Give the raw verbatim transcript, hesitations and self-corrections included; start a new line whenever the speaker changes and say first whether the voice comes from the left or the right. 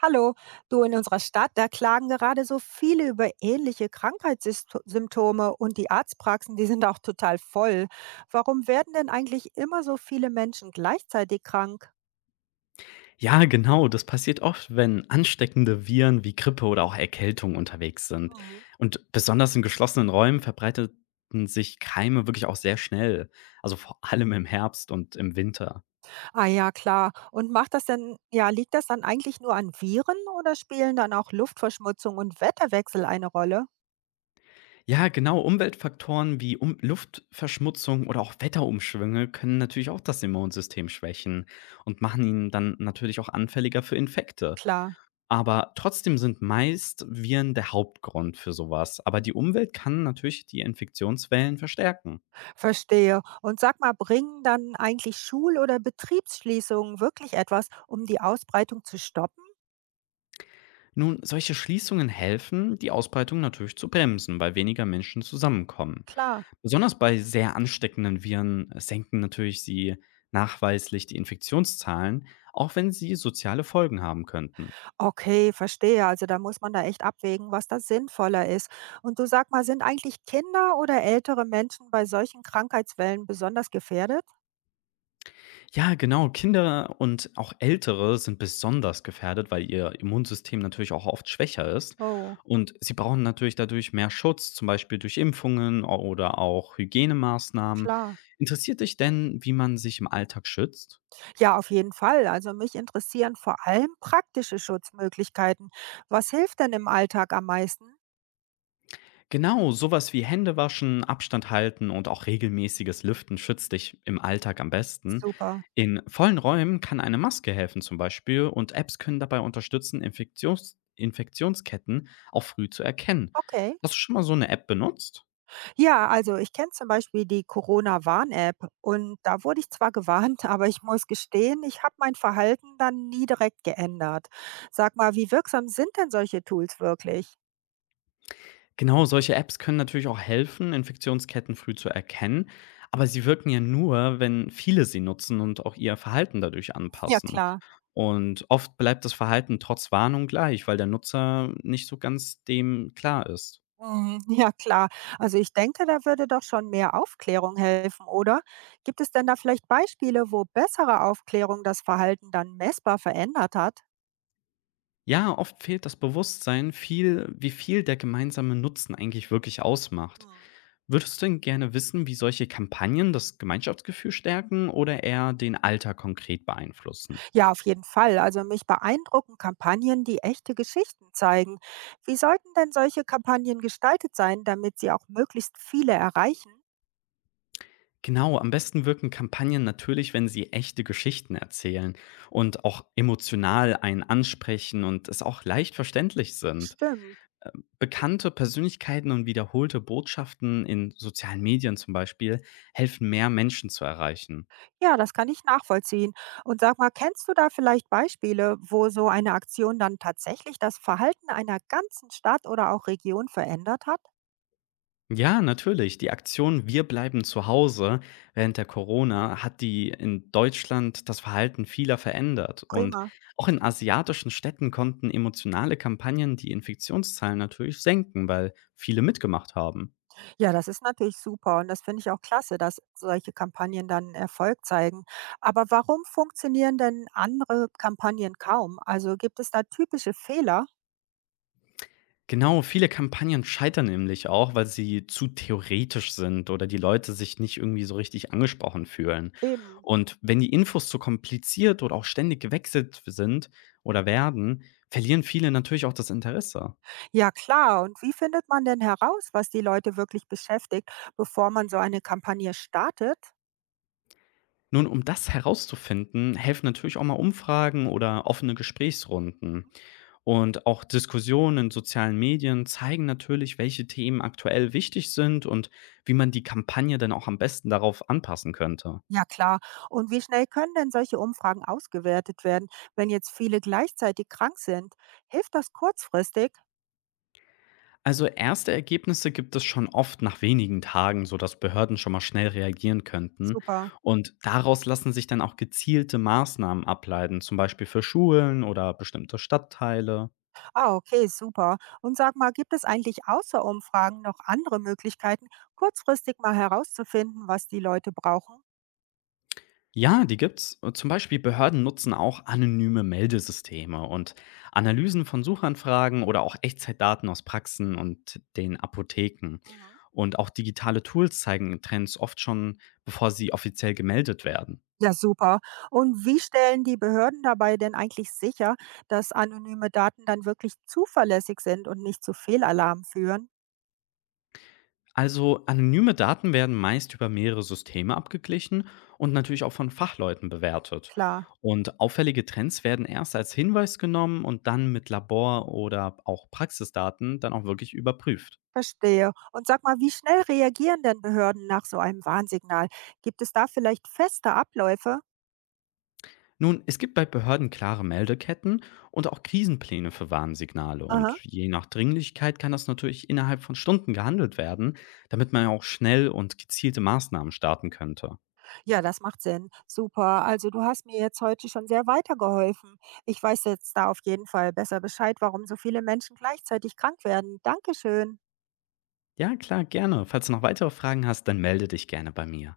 right: Hallo, du in unserer Stadt, da klagen gerade so viele über ähnliche Krankheitssymptome und die Arztpraxen, die sind auch total voll. Warum werden denn eigentlich immer so viele Menschen gleichzeitig krank?
left: Ja, genau, das passiert oft, wenn ansteckende Viren wie Grippe oder auch Erkältung unterwegs sind.
right: Mhm.
left: Und besonders in geschlossenen Räumen verbreiteten sich Keime wirklich auch sehr schnell, also vor allem im Herbst und im Winter.
right: Ah ja, klar. Und macht das denn, ja, liegt das dann eigentlich nur an Viren oder spielen dann auch Luftverschmutzung und Wetterwechsel eine Rolle?
left: Ja, genau, Umweltfaktoren wie um Luftverschmutzung oder auch Wetterumschwünge können natürlich auch das Immunsystem schwächen und machen ihn dann natürlich auch anfälliger für Infekte.
right: Klar,
left: Aber trotzdem sind meist Viren der Hauptgrund für sowas. Aber die Umwelt kann natürlich die Infektionswellen verstärken.
right: verstehe. Und sag mal, bringen dann eigentlich Schul- oder Betriebsschließungen wirklich etwas, um die Ausbreitung zu stoppen?
left: Nun, solche Schließungen helfen, die Ausbreitung natürlich zu bremsen, weil weniger Menschen zusammenkommen.
right: Klar.
left: Besonders bei sehr ansteckenden Viren äh, senken natürlich sie nachweislich die Infektionszahlen, auch wenn sie soziale Folgen haben könnten.
right: Okay, verstehe. Also da muss man da echt abwägen, was da sinnvoller ist. Und du sag mal, sind eigentlich Kinder oder ältere Menschen bei solchen Krankheitswellen besonders gefährdet?
left: Ja, genau, Kinder und auch Ältere sind besonders gefährdet, weil ihr Immunsystem natürlich auch oft schwächer ist.
right: Oh,
left: Und sie brauchen natürlich dadurch mehr Schutz, zum Beispiel durch Impfungen oder auch Hygienemaßnahmen.
right: klar.
left: Interessiert dich denn, wie man sich im Alltag schützt?
right: Ja, auf jeden Fall. Also mich interessieren vor allem praktische Schutzmöglichkeiten. Was hilft denn im Alltag am meisten?
left: Genau, sowas wie Hände waschen, Abstand halten und auch regelmäßiges Lüften schützt dich im Alltag am besten.
right: Super.
left: In vollen Räumen kann eine Maske helfen zum Beispiel, und Apps können dabei unterstützen, Infektions Infektionsketten auch früh zu erkennen.
right: Okay.
left: Hast du schon mal so eine App benutzt?
right: Ja, also ich kenne zum Beispiel die Corona-Warn-App und da wurde ich zwar gewarnt, aber ich muss gestehen, ich habe mein Verhalten dann nie direkt geändert. Sag mal, wie wirksam sind denn solche Tools wirklich?
left: Genau, solche Apps können natürlich auch helfen, Infektionsketten früh zu erkennen, aber sie wirken ja nur, wenn viele sie nutzen und auch ihr Verhalten dadurch
right: Ja,
left: anpassen.
right: klar.
left: Und oft bleibt das Verhalten trotz Warnung gleich, weil der Nutzer nicht so ganz dem klar ist.
right: Mhm. Ja, klar. Also ich denke, da würde doch schon mehr Aufklärung helfen, oder? Gibt es denn da vielleicht Beispiele, wo bessere Aufklärung das Verhalten dann messbar verändert hat?
left: Ja, oft fehlt das Bewusstsein viel, wie viel der gemeinsame Nutzen eigentlich wirklich ausmacht.
right: Mhm.
left: Würdest du denn gerne wissen, wie solche Kampagnen das Gemeinschaftsgefühl stärken oder eher den Alltag konkret beeinflussen?
right: Ja, auf jeden Fall. Also mich beeindrucken Kampagnen, die echte Geschichten zeigen. Wie sollten denn solche Kampagnen gestaltet sein, damit sie auch möglichst viele erreichen?
left: Genau, am besten wirken Kampagnen natürlich, wenn sie echte Geschichten erzählen und auch emotional einen ansprechen und es auch leicht verständlich sind.
right: Stimmt.
left: Ähm, Bekannte Persönlichkeiten und wiederholte Botschaften in sozialen Medien zum Beispiel helfen, mehr Menschen zu erreichen.
right: Ja, das kann ich nachvollziehen. Und sag mal, kennst du da vielleicht Beispiele, wo so eine Aktion dann tatsächlich das Verhalten einer ganzen Stadt oder auch Region verändert hat?
left: Ja, natürlich. Die Aktion „Wir bleiben zu Hause“ während der Corona hat die in Deutschland das Verhalten vieler verändert. Und
right: Prima.
left: auch in asiatischen Städten konnten emotionale Kampagnen die Infektionszahlen natürlich senken, weil viele mitgemacht haben.
right: Ja, das ist natürlich super und das finde ich auch klasse, dass solche Kampagnen dann Erfolg zeigen. Aber warum funktionieren denn andere Kampagnen kaum? Also gibt es da typische Fehler?
left: Genau, viele Kampagnen scheitern nämlich auch, weil sie zu theoretisch sind oder die Leute sich nicht irgendwie so richtig angesprochen fühlen.
right: Eben.
left: Und wenn die Infos zu kompliziert oder auch ständig gewechselt sind oder werden, verlieren viele natürlich auch das Interesse.
right: Ja, klar. Und wie findet man denn heraus, was die Leute wirklich beschäftigt, bevor man so eine Kampagne startet?
left: Nun, um das herauszufinden, helfen natürlich auch mal Umfragen oder offene Gesprächsrunden. Und auch Diskussionen in sozialen Medien zeigen natürlich, welche Themen aktuell wichtig sind und wie man die Kampagne dann auch am besten darauf anpassen könnte.
right: Ja, klar. Und wie schnell können denn solche Umfragen ausgewertet werden, wenn jetzt viele gleichzeitig krank sind? Hilft das kurzfristig?
left: Also erste Ergebnisse gibt es schon oft nach wenigen Tagen, sodass Behörden schon mal schnell reagieren könnten.
right: Super.
left: Und daraus lassen sich dann auch gezielte Maßnahmen ableiten, zum Beispiel für Schulen oder bestimmte Stadtteile.
right: Ah, okay, super. Und sag mal, gibt es eigentlich außer Umfragen noch andere Möglichkeiten, kurzfristig mal herauszufinden, was die Leute brauchen?
left: Ja, die gibt's. Äh, Zum Beispiel Behörden nutzen auch anonyme Meldesysteme und Analysen von Suchanfragen oder auch Echtzeitdaten aus Praxen und den Apotheken.
right: Mhm.
left: Und auch digitale Tools zeigen Trends oft schon, bevor sie offiziell gemeldet werden.
right: Ja, super. Und wie stellen die Behörden dabei denn eigentlich sicher, dass anonyme Daten dann wirklich zuverlässig sind und nicht zu Fehlalarmen führen?
left: Also anonyme Daten werden meist über mehrere Systeme abgeglichen und natürlich auch von Fachleuten bewertet.
right: Klar,
left: Und auffällige Trends werden erst als Hinweis genommen und dann mit Labor- oder auch Praxisdaten dann auch wirklich überprüft.
right: verstehe. Und sag mal, wie schnell reagieren denn Behörden nach so einem Warnsignal? Gibt es da vielleicht feste Abläufe?
left: Nun, es gibt bei Behörden klare Meldeketten und auch Krisenpläne für Warnsignale. Und
right: Aha.
left: je nach Dringlichkeit kann das natürlich innerhalb von Stunden gehandelt werden, damit man ja auch schnell und gezielte Maßnahmen starten könnte.
right: Ja, das macht Sinn. Super. Also du hast mir jetzt heute schon sehr weitergeholfen. Ich weiß jetzt da auf jeden Fall besser Bescheid, warum so viele Menschen gleichzeitig krank werden. Dankeschön.
left: Ja, klar, gerne. Falls du noch weitere Fragen hast, dann melde dich gerne bei mir.